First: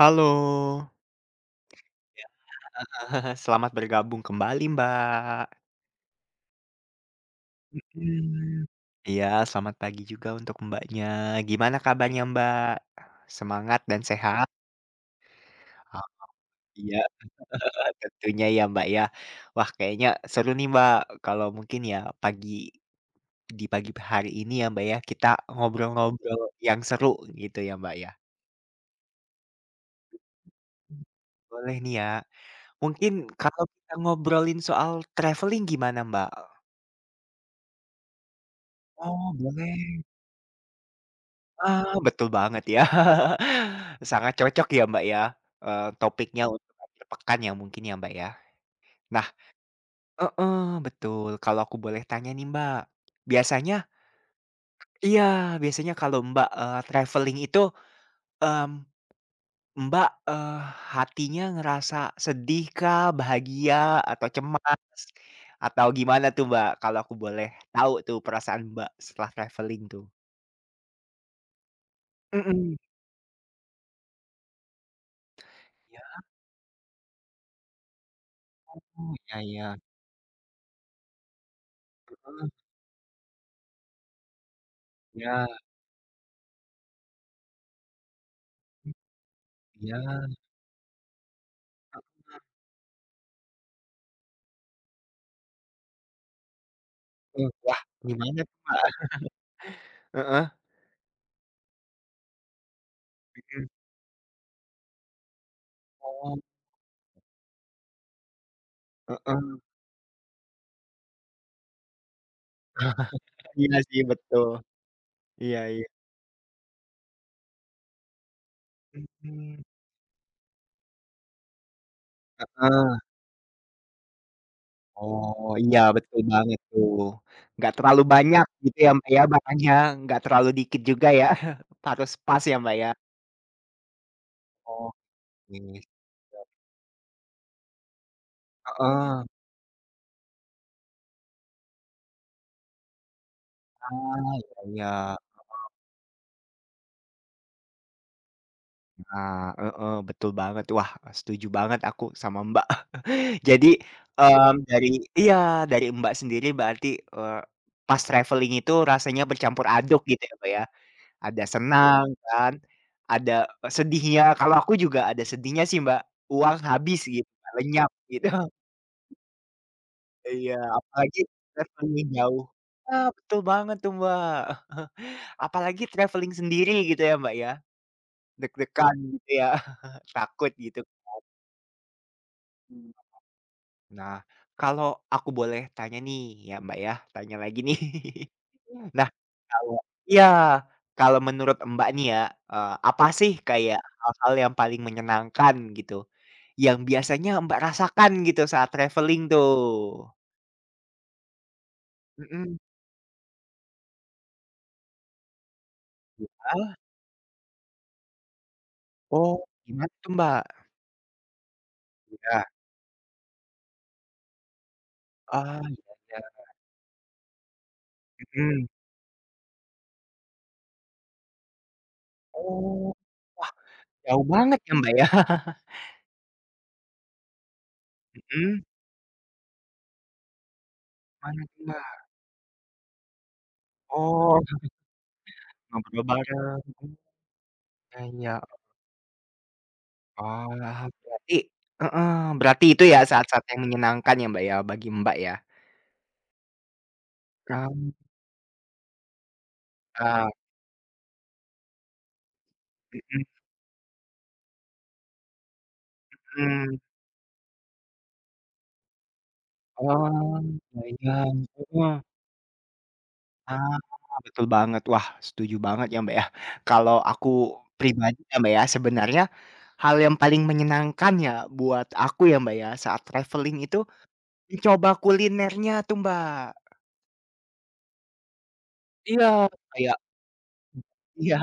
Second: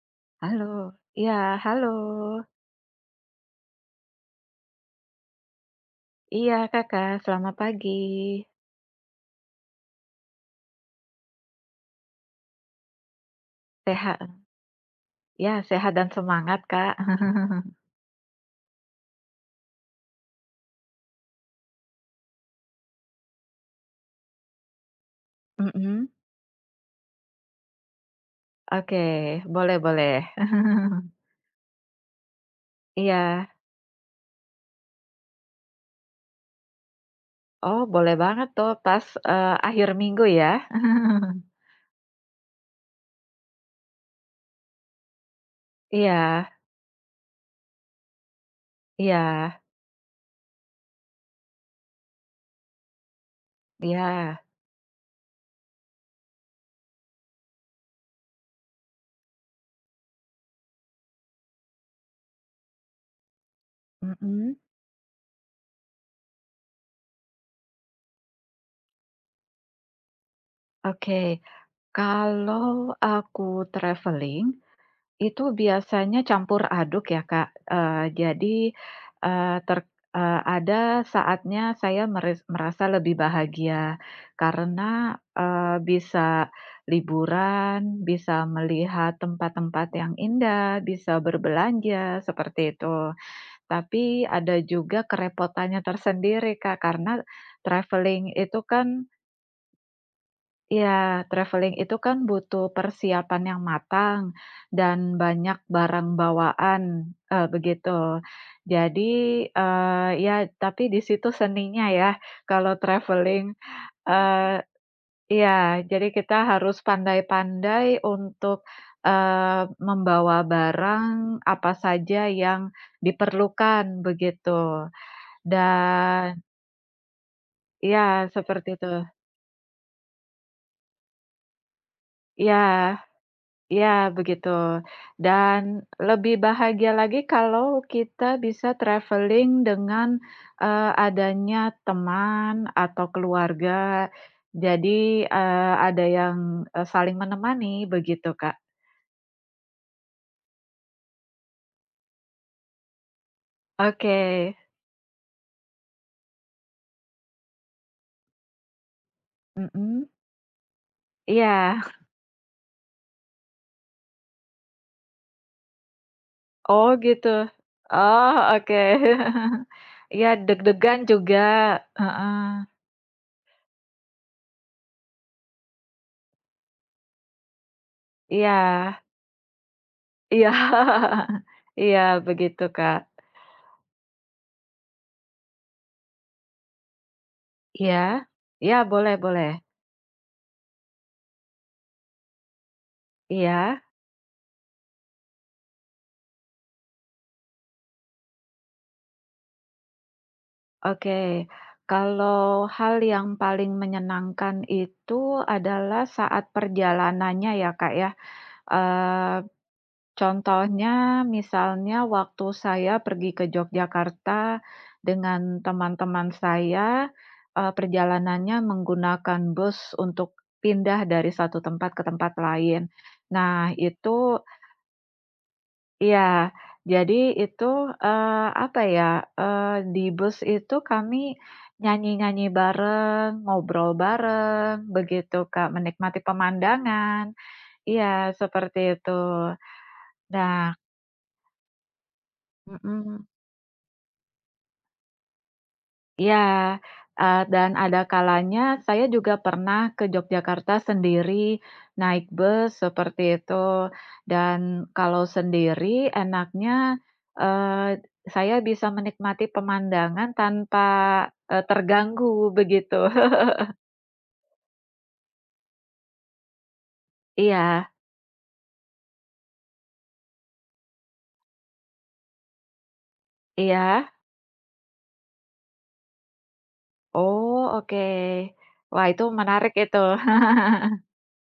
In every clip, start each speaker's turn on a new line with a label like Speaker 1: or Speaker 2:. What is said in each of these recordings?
Speaker 1: Halo.
Speaker 2: Halo, iya, halo.
Speaker 1: Iya, heeh, selamat bergabung kembali, Mbak.
Speaker 2: Iya Kakak, selamat pagi.
Speaker 1: Mhm. Iya, selamat pagi juga untuk Mbaknya. Gimana kabarnya Mbak? Semangat dan
Speaker 2: Sehat.
Speaker 1: sehat?
Speaker 2: Iya, sehat
Speaker 1: Oh.
Speaker 2: dan semangat, Kak.
Speaker 1: Iya, tentunya ya, Mbak, ya. Wah, kayaknya seru nih, Mbak, kalau mungkin ya pagi di pagi hari ini ya Mbak ya, kita
Speaker 2: Mhm.
Speaker 1: ngobrol-ngobrol yang seru gitu ya, Mbak, ya.
Speaker 2: Oke, boleh boleh.
Speaker 1: Mhm. Boleh nih ya. Mungkin
Speaker 2: Iya.
Speaker 1: kalau kita ngobrolin soal traveling gimana, Mbak, e
Speaker 2: Oh, boleh banget tuh pas,
Speaker 1: Oh
Speaker 2: eee, akhir
Speaker 1: boleh.
Speaker 2: minggu ya.
Speaker 1: Ah, betul banget ya. Sangat cocok ya, Mbak, ya, eee, topiknya
Speaker 2: Iya.
Speaker 1: untuk, akhir pekan ya mungkin ya, Mbak, ya? Nah
Speaker 2: Iya.
Speaker 1: heeh, betul. Kalau aku boleh tanya nih, Mbak. Biasanya
Speaker 2: Iya.
Speaker 1: iya, biasanya kalau Mbak, eee, travelling itu, mmm, Mbak, eee, hatinya ngerasa sedih kah, bahagia, atau
Speaker 2: Mhm.
Speaker 1: cemas atau gimana tuh, Mbak? Kalau aku boleh tahu tuh perasaan Mbak, setelah travelling tuh?
Speaker 2: Oke.
Speaker 1: Mhm.
Speaker 2: Kalau aku traveling, itu biasanya
Speaker 1: iya.
Speaker 2: campur aduk ya Kak, eee, jadi,
Speaker 1: Oh, iya
Speaker 2: eee,
Speaker 1: iya.
Speaker 2: ter eee, ada saatnya saya meris
Speaker 1: Heeh.
Speaker 2: merasa lebih bahagia, karena,
Speaker 1: Iya.
Speaker 2: eee, bisa liburan, bisa melihat tempat-tempat
Speaker 1: Iya.
Speaker 2: yang indah, bisa berbelanja,
Speaker 1: [unintelligible]
Speaker 2: seperti itu. Tapi ada juga kerepotannya tersendiri Kak, karena
Speaker 1: Mmm, wah, di
Speaker 2: travelling
Speaker 1: mana tuh,
Speaker 2: itu
Speaker 1: Mbak?
Speaker 2: kan
Speaker 1: Heeh.
Speaker 2: Iya, traveling itu kan butuh persiapan yang
Speaker 1: Mhm.
Speaker 2: matang dan banyak barang
Speaker 1: Oh.
Speaker 2: bawaan, eee, begitu. Jadi,
Speaker 1: Heeh.
Speaker 2: eee, ya tapi di situ seninya ya, kalau traveling,
Speaker 1: Iya sih, betul.
Speaker 2: eee
Speaker 1: Iya
Speaker 2: iya.
Speaker 1: iya.
Speaker 2: Jadi kita harus pandai-pandai untuk, eee,
Speaker 1: Mhm.
Speaker 2: membawa barang apa saja yang
Speaker 1: Heeh.
Speaker 2: diperlukan begitu.
Speaker 1: Oh, iya betul
Speaker 2: Dan
Speaker 1: banget tuh. Nggak
Speaker 2: Iya,
Speaker 1: terlalu banyak
Speaker 2: seperti
Speaker 1: gitu
Speaker 2: itu.
Speaker 1: ya, Mbak ya, makannya nggak terlalu dikit juga ya, harus pas ya,
Speaker 2: Iya.
Speaker 1: Mbak ya?
Speaker 2: Iya begitu.
Speaker 1: Oke,
Speaker 2: Dan
Speaker 1: iya.
Speaker 2: lebih bahagia lagi kalau kita bisa
Speaker 1: Heeh.
Speaker 2: traveling dengan, eee, adanya teman atau keluarga.
Speaker 1: Ah, iya iya.
Speaker 2: Jadi,
Speaker 1: Heeh.
Speaker 2: eee, ada yang, eee, saling menemani begitu, Kak.
Speaker 1: Nah, heeh, betul banget. Wah, setuju banget aku sama Mbak. Jadi,
Speaker 2: Oke.
Speaker 1: mmm, dari iya, dari Mbak sendiri berarti, eee, pas travelling itu rasanya bercampur aduk
Speaker 2: Mhm.
Speaker 1: gitu ya, Mbak ya. Ada
Speaker 2: Iya.
Speaker 1: senang kan? Ada sedihnya, kalau aku juga ada sedihnya sih Mbak, uang
Speaker 2: Oh
Speaker 1: habis
Speaker 2: gitu.
Speaker 1: gitu, lenyap gitu.
Speaker 2: Oh, oke. Iya
Speaker 1: Iya,
Speaker 2: deg-degan
Speaker 1: apalagi
Speaker 2: juga,
Speaker 1: travelling jauh.
Speaker 2: heeh.
Speaker 1: Ah, betul banget tuh Mbak. Apalagi travelling sendiri gitu ya, Mbak, ya? Deg-degan
Speaker 2: Iya.
Speaker 1: gitu ya,
Speaker 2: Iya.
Speaker 1: takut gitukan.
Speaker 2: Iya begitu, Kak.
Speaker 1: Nah, kalau aku boleh tanya nih ya, Mbak ya, tanya lagi nih.
Speaker 2: Iya. Iya,
Speaker 1: Mhm. Nah,
Speaker 2: boleh boleh.
Speaker 1: kalau iya. Kalau menurut Mbak, nih ya, eee, apa sih kayak
Speaker 2: Iya.
Speaker 1: hal-hal yang paling menyenangkan gitu? Yang biasanya Mbak rasakan gitu saat traveling tuh.
Speaker 2: Oke.
Speaker 1: Mhm.
Speaker 2: Kalau hal yang paling menyenangkan itu adalah saat
Speaker 1: Iya.
Speaker 2: perjalanannya ya Kak ya,
Speaker 1: Oh,
Speaker 2: eee,
Speaker 1: gimana tuh Mbak?
Speaker 2: contohnya, misalnya waktu
Speaker 1: Iya.
Speaker 2: saya pergi ke Jogjakarta
Speaker 1: Ah,
Speaker 2: dengan
Speaker 1: iya
Speaker 2: teman-teman
Speaker 1: iya.
Speaker 2: saya, eee, perjalanannya
Speaker 1: Mhm.
Speaker 2: menggunakan bus untuk pindah dari satu tempat ke tempat lain.
Speaker 1: Oh. Wah,
Speaker 2: Nah,
Speaker 1: jauh
Speaker 2: itu
Speaker 1: banget ya Mbak ya.
Speaker 2: Iya, jadi itu, eee,
Speaker 1: Mhm.
Speaker 2: apa ya, eee, di bus itu kami
Speaker 1: Gimana tuh Mbak?
Speaker 2: nyanyi-nyanyi bareng, ngobrol
Speaker 1: Oh. Mhm.
Speaker 2: bareng, begitu Kak,
Speaker 1: Ngobrol
Speaker 2: menikmati
Speaker 1: bareng, mhm.
Speaker 2: pemandangan.
Speaker 1: Iya
Speaker 2: Iya,
Speaker 1: iya. O
Speaker 2: seperti itu. Nah
Speaker 1: Wah, berarti heeh, berarti itu ya
Speaker 2: Mhm.
Speaker 1: saat-saat yang menyenangkan ya, Mbak ya, bagi Mbak ya.
Speaker 2: Iya, eee, dan
Speaker 1: Ram
Speaker 2: ada kalanya saya juga pernah ke
Speaker 1: Ah.
Speaker 2: Jogyakarta sendiri, naik bus seperti
Speaker 1: Mhm.
Speaker 2: itu. Dan kalau sendiri enaknya,
Speaker 1: Mhm.
Speaker 2: eee, saya bisa menikmati pemandangan
Speaker 1: Oh,
Speaker 2: tanpa, eee,
Speaker 1: [unintelligible] heeh.
Speaker 2: terganggu begitu.
Speaker 1: Ah, betul banget. Wah setuju banget ya Mbak ya. Kalau aku
Speaker 2: Iya.
Speaker 1: pribadi ya Mbak ya, sebenarnya hal yang paling menyenangkan ya buat aku ya Mbak ya, saat travelling itu
Speaker 2: Iya.
Speaker 1: mencoba kulinernya tuh Mbak.
Speaker 2: Oh, oke. Wah itu
Speaker 1: Iya,
Speaker 2: menarik
Speaker 1: kayak
Speaker 2: itu.
Speaker 1: Iya,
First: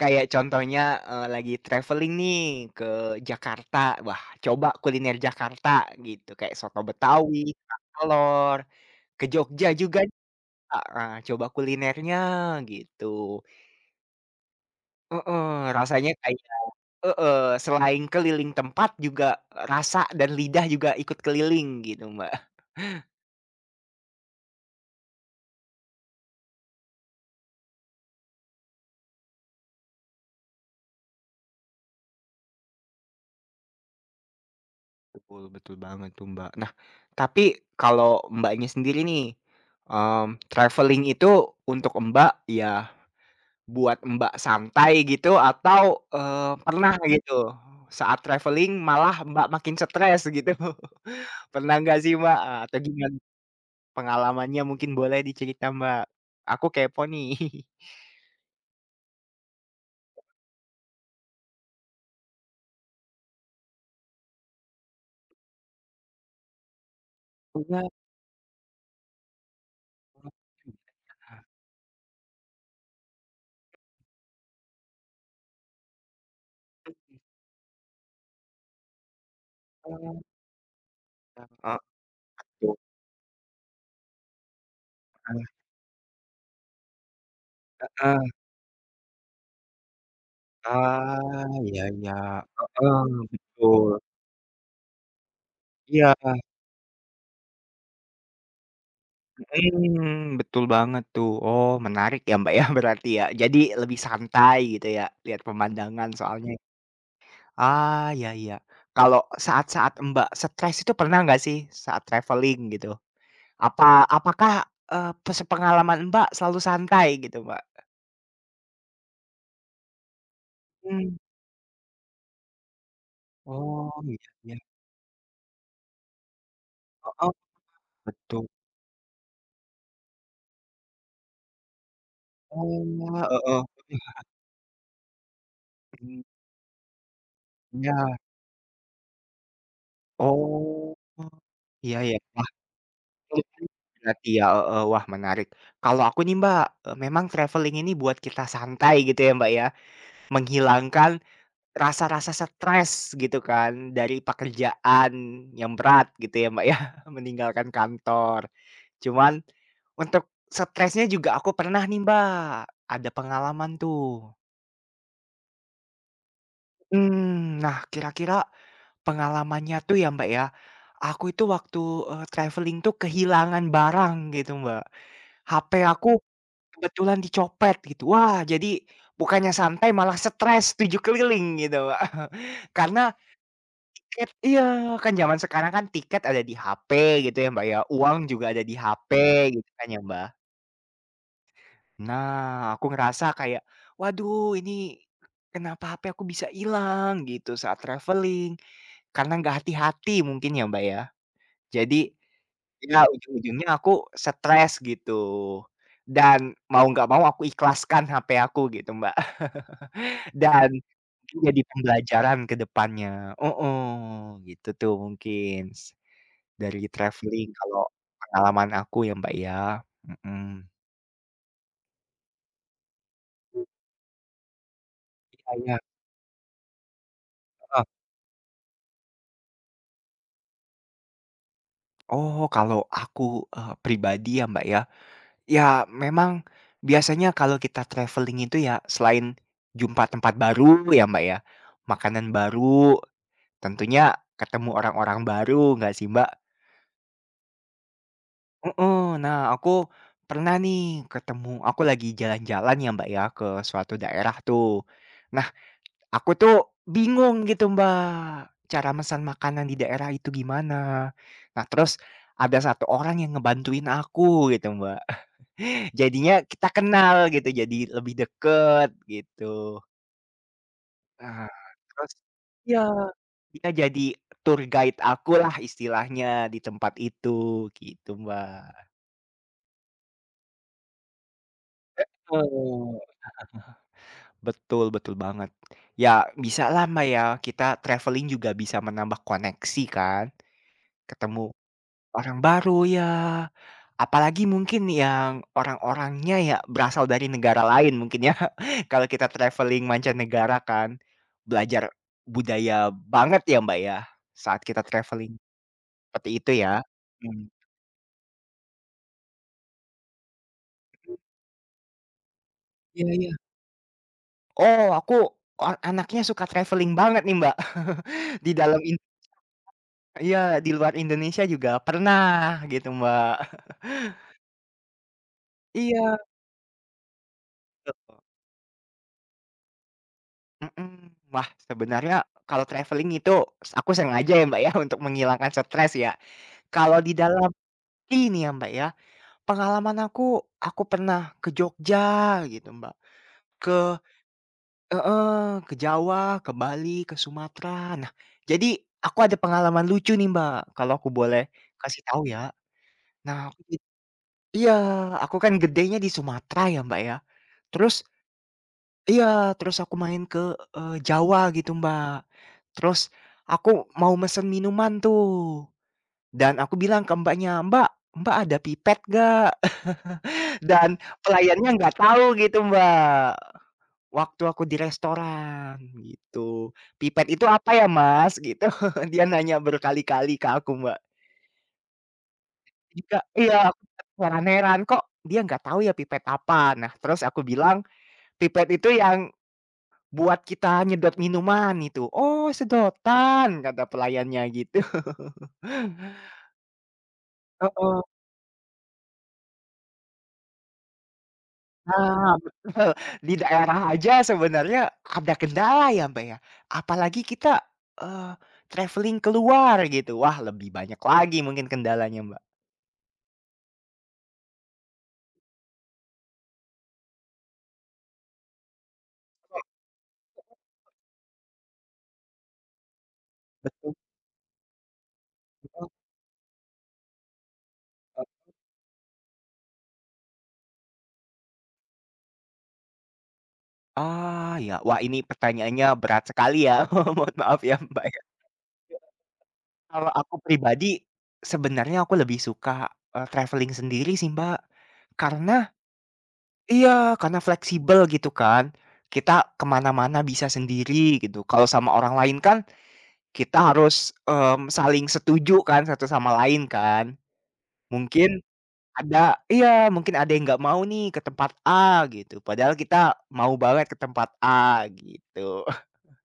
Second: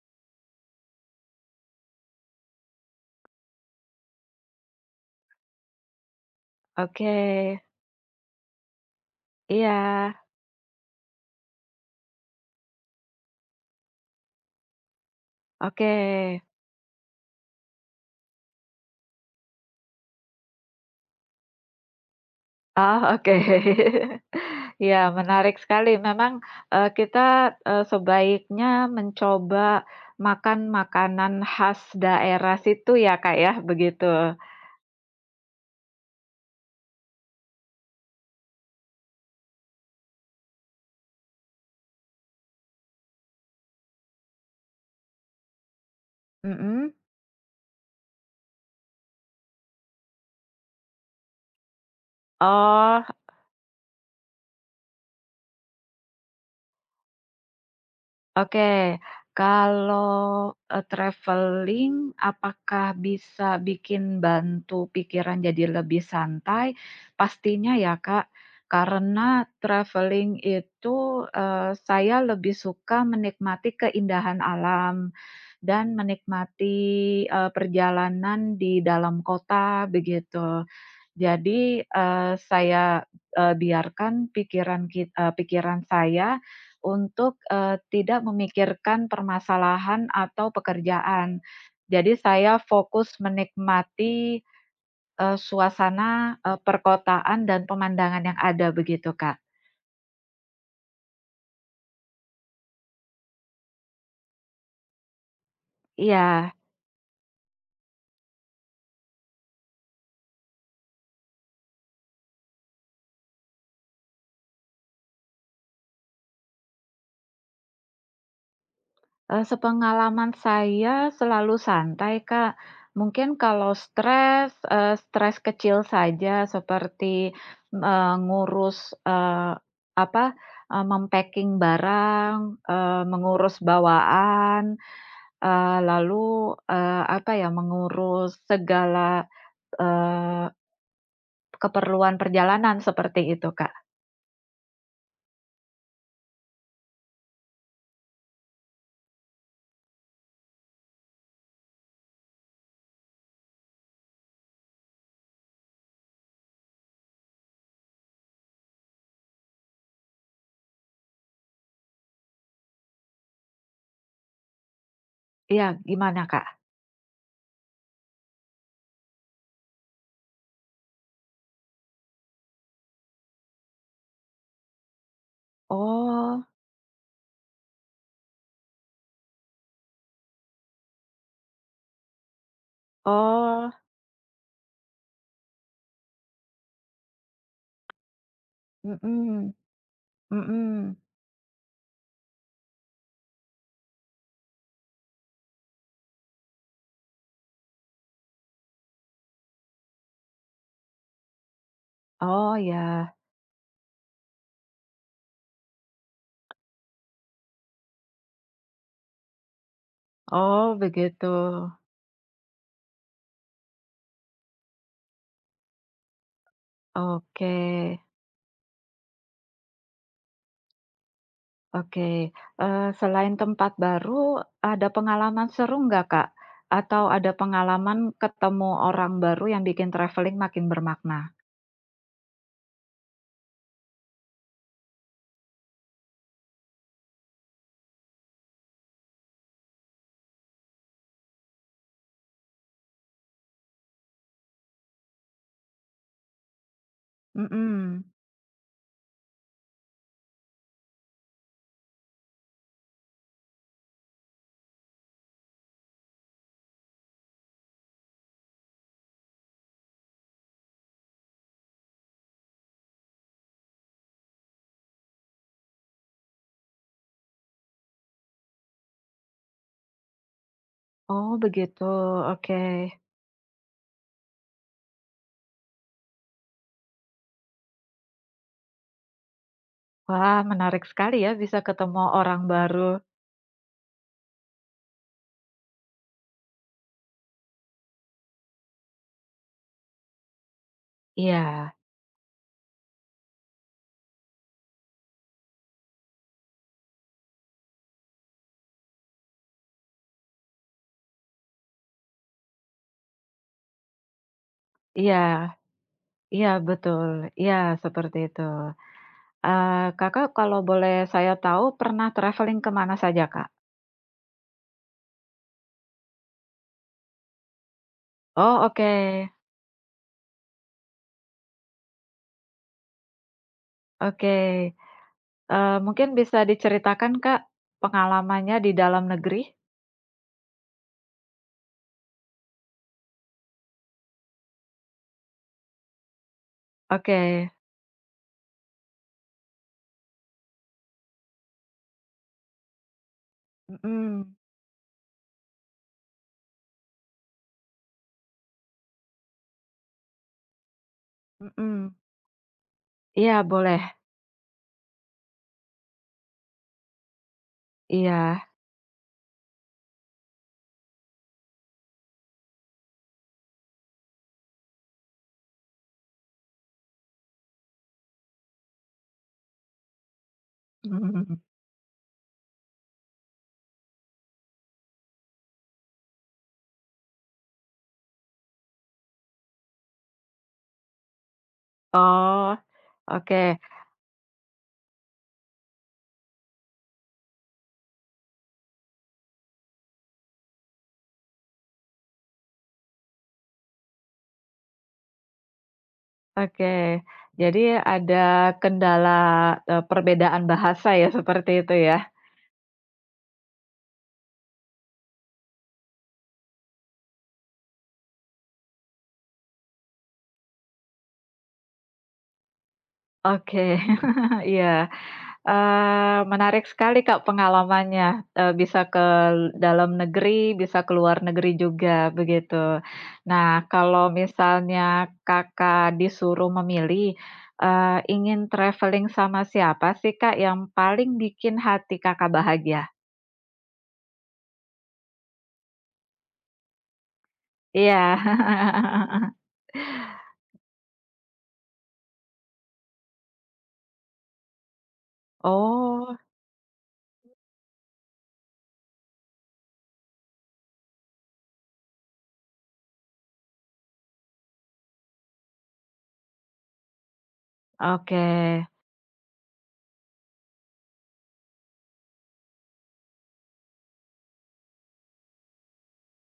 Speaker 1: kayak contohnya, eee, lagi traveling nih ke Jakarta, wah, coba kuliner Jakarta gitu, kayak soto Betawi,
Speaker 2: Oke.
Speaker 1: kerak telor. Ke Jogja
Speaker 2: Iya.
Speaker 1: juga nih Kak, eee, coba kulinernya, gitu. Heeh,
Speaker 2: Oke.
Speaker 1: rasanya kayak heeh, selain keliling tempat juga, rasa dan lidah juga ikut keliling gitu Mbak.
Speaker 2: Oh, oke. Iya, menarik sekali, memang, eee, kita, eee, sebaiknya mencoba makan makanan khas daerah situ ya Kak ya, begitu.
Speaker 1: Betul, betul banget tuh Mbak. Nah, tapi kalau Mbaknya sendiri nih, mmm, traveling itu untuk Mbak, ya buat Mbak santai gitu atau, eee, pernah
Speaker 2: Mhm.
Speaker 1: gitu, saat traveling malah Mbak makin stres gitu. Pernah nggak sih Mbak? Atau
Speaker 2: Oh.
Speaker 1: gimana pengalamannya mungkin boleh dicerita, Mbak? Aku kepo nih.
Speaker 2: Oke, kalau e traveling apakah bisa bikin bantu pikiran jadi lebih santai? Pastinya
Speaker 1: Coba.
Speaker 2: ya Kak. Karena
Speaker 1: Oh,
Speaker 2: traveling itu,
Speaker 1: iya.
Speaker 2: eee, saya lebih suka menikmati keindahan alam dan menikmati,
Speaker 1: Mhm.
Speaker 2: eee, perjalanan di dalam kota,
Speaker 1: Oh.
Speaker 2: begitu. Jadi, eee,
Speaker 1: [unintelligible]
Speaker 2: saya, eee, biarkan pikiran kit eee,
Speaker 1: Heeh.
Speaker 2: pikiran saya untuk, eee,
Speaker 1: Heeh.
Speaker 2: tidak memikirkan permasalahan atau
Speaker 1: Ah,
Speaker 2: pekerjaan.
Speaker 1: iya, iya,
Speaker 2: Jadi saya
Speaker 1: heeh,
Speaker 2: fokus
Speaker 1: betul.
Speaker 2: menikmati, eee,
Speaker 1: Iya.
Speaker 2: suasana, eee, perkotaan dan pemandangan yang ada, begitu Kak.
Speaker 1: Mhm, betul banget tuh. Oh menarik ya Mbak ya berarti ya. Jadi lebih santai gitu ya, lihat pemandangan soalnya.
Speaker 2: Iya.
Speaker 1: Ah, iya iya. Kalau saat-saat Mbak stres itu pernah nggak sih, saat traveling gitu? Apa apakah, eee, pes pengalaman Mbak selalu santai gitu, Mbak?
Speaker 2: Eee, sepengalaman saya
Speaker 1: Mmm.
Speaker 2: selalu santai, Kak. Mungkin kalau
Speaker 1: Oh, iya,
Speaker 2: stres,
Speaker 1: iya.
Speaker 2: eee, stres kecil saja
Speaker 1: Heeh.
Speaker 2: seperti, eee,
Speaker 1: Betul.
Speaker 2: mengurus, eee, apa, eee, mem-packing barang,
Speaker 1: Oh,
Speaker 2: eee, mengurus
Speaker 1: heeh.
Speaker 2: bawaan. Eee,
Speaker 1: Mhm.
Speaker 2: lalu, eee, apa ya,
Speaker 1: Iya.
Speaker 2: mengurus segala, eee,
Speaker 1: Oh. Iya,
Speaker 2: keperluan
Speaker 1: iya, yah.
Speaker 2: perjalanan seperti itu,
Speaker 1: Oke,
Speaker 2: Kak.
Speaker 1: ngerti ya, e eee, wah menarik. Kalau aku nih Mbak, eee, memang traveling ini buat kita santai gitu ya, Mbak, ya. Menghilangkan rasa-rasa stres gitu kan, dari pekerjaan yang berat gitu ya, Mbak, ya meninggalkan kantor. Cuman, untuk stresnya juga aku pernah nih Mbak, ada pengalaman tuh.
Speaker 2: Iya, gimana, Kak?
Speaker 1: Mhm, nah kira-kira, pengalamannya tuh ya, Mbak, ya, aku itu waktu, eee, traveling tuh kehilangan barang gitu Mbak. HP aku
Speaker 2: Oh.
Speaker 1: kebetulan dicopet gitu. Wah jadi bukannya santai malah stres 7 keliling gitu, Mbak, karena,
Speaker 2: Oh.
Speaker 1: tiket iya, kan zaman sekarang kan tiket ada di HP gitu ya, Mbak ya, uang juga ada di HP
Speaker 2: Mhm,
Speaker 1: gitu kan ya, Mbak.
Speaker 2: Mhm.
Speaker 1: Nah, aku ngerasa kayak, waduh ini, kenapa HP aku bisa hilang gitu saat travelling, karena nggak hati-hati mungkin ya, Mbak, ya, jadi.
Speaker 2: Oh,
Speaker 1: Iya,
Speaker 2: iya.
Speaker 1: ujung-ujungnya aku stres gitu. Dan mau nggak mau aku ikhlaskan HP aku gitu, Mbak. Dan.
Speaker 2: Oh begitu.
Speaker 1: Jadi pembelajaran ke depannya. Heeh, gitu tuh mungkin s dari travelling
Speaker 2: Oke.
Speaker 1: kalau pengalaman aku ya, Mbak, ya. Mhm.
Speaker 2: Oke, eee, selain tempat baru, ada pengalaman seru
Speaker 1: Banyak.
Speaker 2: nggak, Kak? Atau ada
Speaker 1: Heeh.
Speaker 2: pengalaman ketemu orang baru yang bikin travelling makin bermakna?
Speaker 1: Oh, kalau aku, eee, pribadi ya, Mbak, ya. Ya memang, biasanya kalau kita travelling itu ya selain, jumpa tempat baru ya, Mbak, ya. Makanan baru. Tentunya ketemu orang-orang baru, nggak sih Mbak?
Speaker 2: Mhm.
Speaker 1: Heeh, nah aku, pernah nih ketemu aku lagi jalan-jalan ya, Mbak, ya ke suatu daerah tuh. Nah, aku tuh bingung gitu Mbak, cara mesan makanan di daerah itu gimana. Nah, terus ada satu orang yang ngebantuin aku gitu Mbak. Jadinya kita kenal gitu, jadi lebih dekat gitu.
Speaker 2: Oh
Speaker 1: Nah,
Speaker 2: begitu,
Speaker 1: terus
Speaker 2: oke.
Speaker 1: iya. Dia jadi tour guide aku lah istilahnya di tempat itu, gitu Mbak.
Speaker 2: Wah, menarik sekali ya, bisa ketemu
Speaker 1: Heeh.
Speaker 2: orang baru.
Speaker 1: Betul betul banget. Ya, bisalah Mbak ya, kita traveling juga bisa menambah koneksi kan? Ketemu,
Speaker 2: Iya.
Speaker 1: orang baru ya. Apalagi mungkin yang orang-orangnya ya, berasal dari negara lain mungkin ya, kalau kita traveling mancanegara kan, belajar budaya banget ya, Mbak ya, saat kita
Speaker 2: Iya.
Speaker 1: traveling. Seperti
Speaker 2: Iya
Speaker 1: itu ya?
Speaker 2: betul,
Speaker 1: Mmm.
Speaker 2: iya seperti itu. Eee, Kakak kalau boleh saya tahu pernah traveling ke mana
Speaker 1: Iya
Speaker 2: saja,
Speaker 1: iya.
Speaker 2: Kak?
Speaker 1: Oh, aku an anaknya suka traveling banget nih, Mbak, di
Speaker 2: Oh
Speaker 1: dalam
Speaker 2: oke.
Speaker 1: in [unintelligible] iya di luar Indonesia juga pernah, gitu Mbak.
Speaker 2: Oke. Eee, mungkin
Speaker 1: Iya.
Speaker 2: bisa diceritakan, Kak?
Speaker 1: [unintelligible]
Speaker 2: Pengalamannya di dalam negeri?
Speaker 1: Mhm. Wah, sebenarnya kalau traveling itu, s aku sengaja ya, Mbak ya, untuk menghilangkan stres ya. Kalau di dalam
Speaker 2: Oke.
Speaker 1: ini ya Mbak, ya. Pengalaman aku aku pernah ke Jogja gitu Mbak. Ke
Speaker 2: Mhm.
Speaker 1: heeh, ke Jawa, ke Bali, ke Sumatra. Nah, jadi aku ada pengalaman lucu nih Mbak, kalau aku boleh
Speaker 2: Mhm.
Speaker 1: kasih tahu ya.
Speaker 2: Iya
Speaker 1: Nah aku i
Speaker 2: boleh.
Speaker 1: iya, aku kan gedenya di Sumatera ya, Mbak ya. Terus
Speaker 2: Iya.
Speaker 1: iya, terus aku main ke, eee, Jawa gitu, Mbak. Terus, aku mau mesen minuman tuh. Dan aku bilang ke Mbaknya, "Mbak, Mbak ada pipet nggak?" Dan
Speaker 2: [unintelligible]
Speaker 1: pelayannya nggak tahu gitu Mbak, waktu aku di restoran, gitu. "Pipet itu apa ya Mas?" gitu, dia nanya berkali-kali ke aku Mbak.
Speaker 2: Oh.
Speaker 1: Jika
Speaker 2: Oke.
Speaker 1: iya, aku terheran-heran, "Kok dia nggak tahu ya pipet apa?" Nah, terus aku bilang, "Pipet itu yang buat kita nyedot minuman itu," "Oh sedotan!" kata pelayannya gitu.
Speaker 2: Oke. Jadi
Speaker 1: Heeh.
Speaker 2: ada kendala, eee, perbedaan bahasa ya, seperti itu ya.
Speaker 1: Nah, betul di daerah aja sebenarnya ada kendala ya Mbak ya, apalagi kita, eee, travelling keluar gitu, wah lebih banyak lagi mungkin kendalanya Mbak.
Speaker 2: Oke. Iya, eee, menarik sekali Kak pengalamannya, eee, bisa ke
Speaker 1: Hmm.
Speaker 2: dalam negeri, bisa ke luar negeri juga, begitu. Nah,
Speaker 1: Betu
Speaker 2: kalau misalnya
Speaker 1: Mhm.
Speaker 2: Kakak disuruh memilih, eee, ingin
Speaker 1: Oke.
Speaker 2: travelling sama siapa sih Kak, yang paling bikin hati Kakak bahagia?
Speaker 1: Ah, iya. Wah, ini pertanyaannya berat sekali ya. Mohon maaf ya, Mbak
Speaker 2: Iya.
Speaker 1: ya. [unintelligible] Kalau aku pribadi sebenarnya aku lebih suka, eee, traveling sendiri sih, Mbak. Karena
Speaker 2: Oh.
Speaker 1: iya, karena fleksibel gitu kan. Kita ke mana-mana bisa sendiri gitu, kalau sama orang lain kan, kita harus, mmm, saling setuju kan satu sama lain kan? Mungkin
Speaker 2: Oke.
Speaker 1: ada iya, mungkin ada yang nggak mau nih ke tempat A gitu, padahal kita mau banget ke tempat A gitu.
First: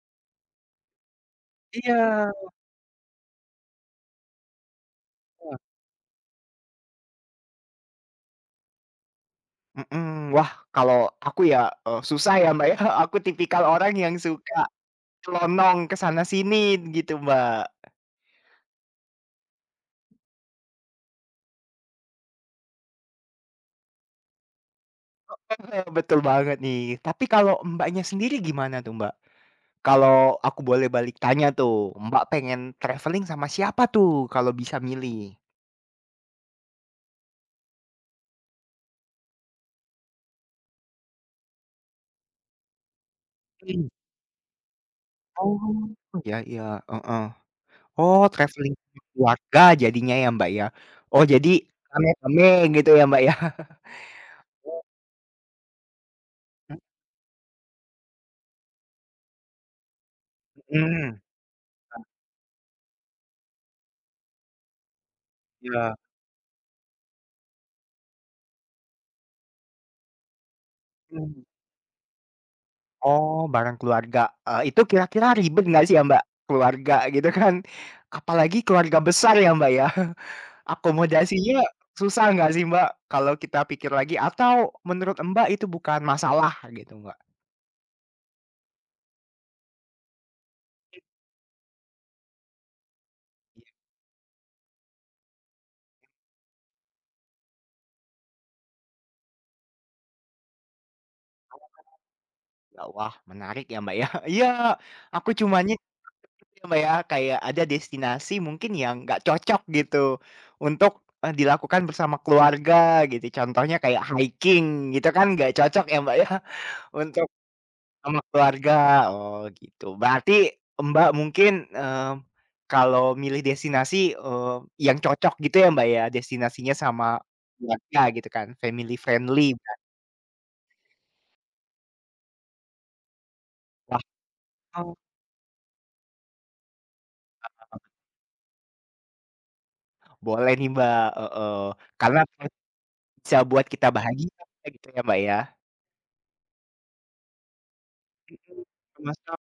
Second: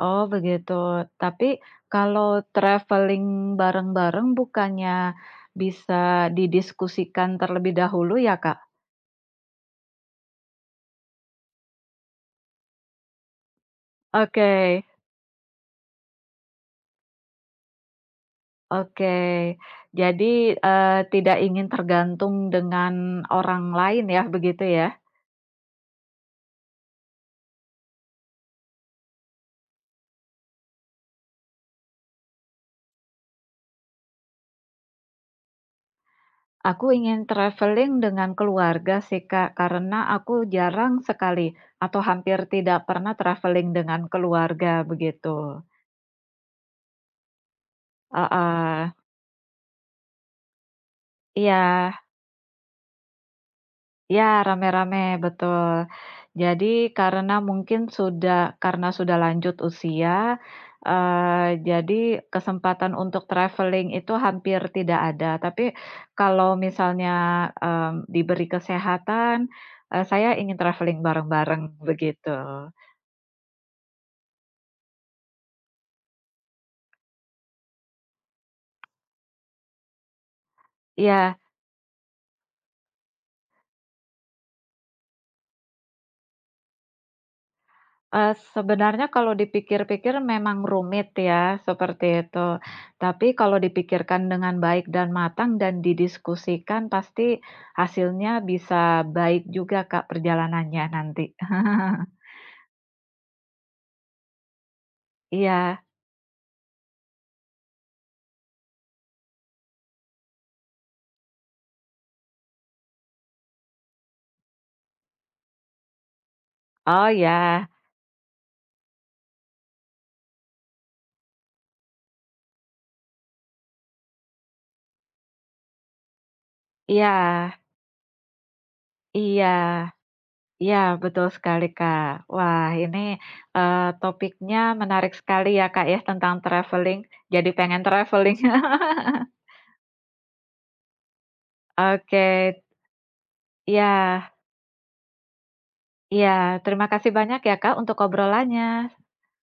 Speaker 2: Oh begitu. Tapi
Speaker 1: Iya.
Speaker 2: kalau traveling bareng-bareng bukannya
Speaker 1: Hah.
Speaker 2: bisa didiskusikan terlebih dahulu ya, Kak?
Speaker 1: Mhm, wah kalau aku ya, eee, susah ya, Mbak ya, aku tipikal orang yang suka,
Speaker 2: Oke.
Speaker 1: nyelonong ke sana-sini gitu Mbak.
Speaker 2: Oke, jadi, eee, tidak ingin tergantung dengan orang lain ya, begitu ya?
Speaker 1: Heeh, betul banget nih. Tapi kalau Mbaknya sendiri gimana tuh, Mbak? Kalau aku boleh balik tanya tuh, Mbak pengen traveling sama siapa tuh, kalau bisa milih?
Speaker 2: Aku ingin traveling dengan keluarga sih, Kak, karena aku jarang sekali atau hampir tidak pernah traveling
Speaker 1: Mhm.
Speaker 2: dengan keluarga, begitu.
Speaker 1: Oh, iya iya, heeh. Oh, travelling
Speaker 2: Heeh.
Speaker 1: sekeluarga jadinya ya, Mbak, ya? Oh, jadi
Speaker 2: Iya.
Speaker 1: rame-rame gitu ya, Mbak, ya?
Speaker 2: Iya,
Speaker 1: Oh.
Speaker 2: rame-rame betul. Jadi
Speaker 1: Mmm.
Speaker 2: karena mungkin sudah karena sudah lanjut usia,
Speaker 1: Mhm,
Speaker 2: eee, jadi
Speaker 1: nah
Speaker 2: kesempatan untuk traveling itu hampir tidak ada. Tapi
Speaker 1: Iya.
Speaker 2: kalau misalnya, mmm, diberi kesehatan, eee, saya ingin traveling
Speaker 1: Mhm.
Speaker 2: bareng-bareng, begitu.
Speaker 1: Oh, bareng keluarga, eee, itu kira-kira ribet nggak sih ya, Mbak, keluarga, gitu kan? Apalagi keluarga besar ya, Mbak, ya.
Speaker 2: Iya.
Speaker 1: Akomodasinya susah nggak sih Mbak, kalau kita pikir lagi? Atau menurut Mbak itu bukan masalah gitu, Mbak?
Speaker 2: Eee, sebenarnya kalau dipikir-pikir memang rumit ya, seperti itu. Tapi kalau
Speaker 1: Iya.
Speaker 2: dipikirkan dengan baik dan matang dan didiskusikan pasti hasilnya bisa baik juga Kak perjalanannya nanti.
Speaker 1: [unintelligible] Ya, wah, menarik ya Mbak ya. Iya, aku cuma nyet
Speaker 2: Iya.
Speaker 1: [unintelligible] Mbak ya, kayak ada destinasi mungkin yang nggak cocok gitu untuk, eee, dilakukan bersama keluarga gitu. Contohnya kayak haiking gitu kan nggak cocok ya Mbak ya,
Speaker 2: Oh,
Speaker 1: untuk
Speaker 2: iya.
Speaker 1: sama keluarga, oh gitu. Berarti Mbak mungkin, mmm, kalau milih destinasi, eee, yang cocok gitu ya Mbak ya, destinasinya sama
Speaker 2: Iya.
Speaker 1: keluarga gitu kan, family
Speaker 2: Iya.
Speaker 1: friendly kan.
Speaker 2: Iya betul sekali Kak. Wah ini, eee,
Speaker 1: Wah.
Speaker 2: topiknya
Speaker 1: Oh.
Speaker 2: menarik sekali ya Kak ya tentang travelling, jadi pengen
Speaker 1: [unintelligible]
Speaker 2: travelling.
Speaker 1: Boleh nih Mbak, heeh, karena traveling
Speaker 2: Oke.
Speaker 1: bisa buat kita
Speaker 2: Iya.
Speaker 1: bahagia gitu ya, Mbak ya.
Speaker 2: Iya, terima kasih banyak ya Kak untuk
Speaker 1: Mhm,
Speaker 2: obrolannya.
Speaker 1: sama-sam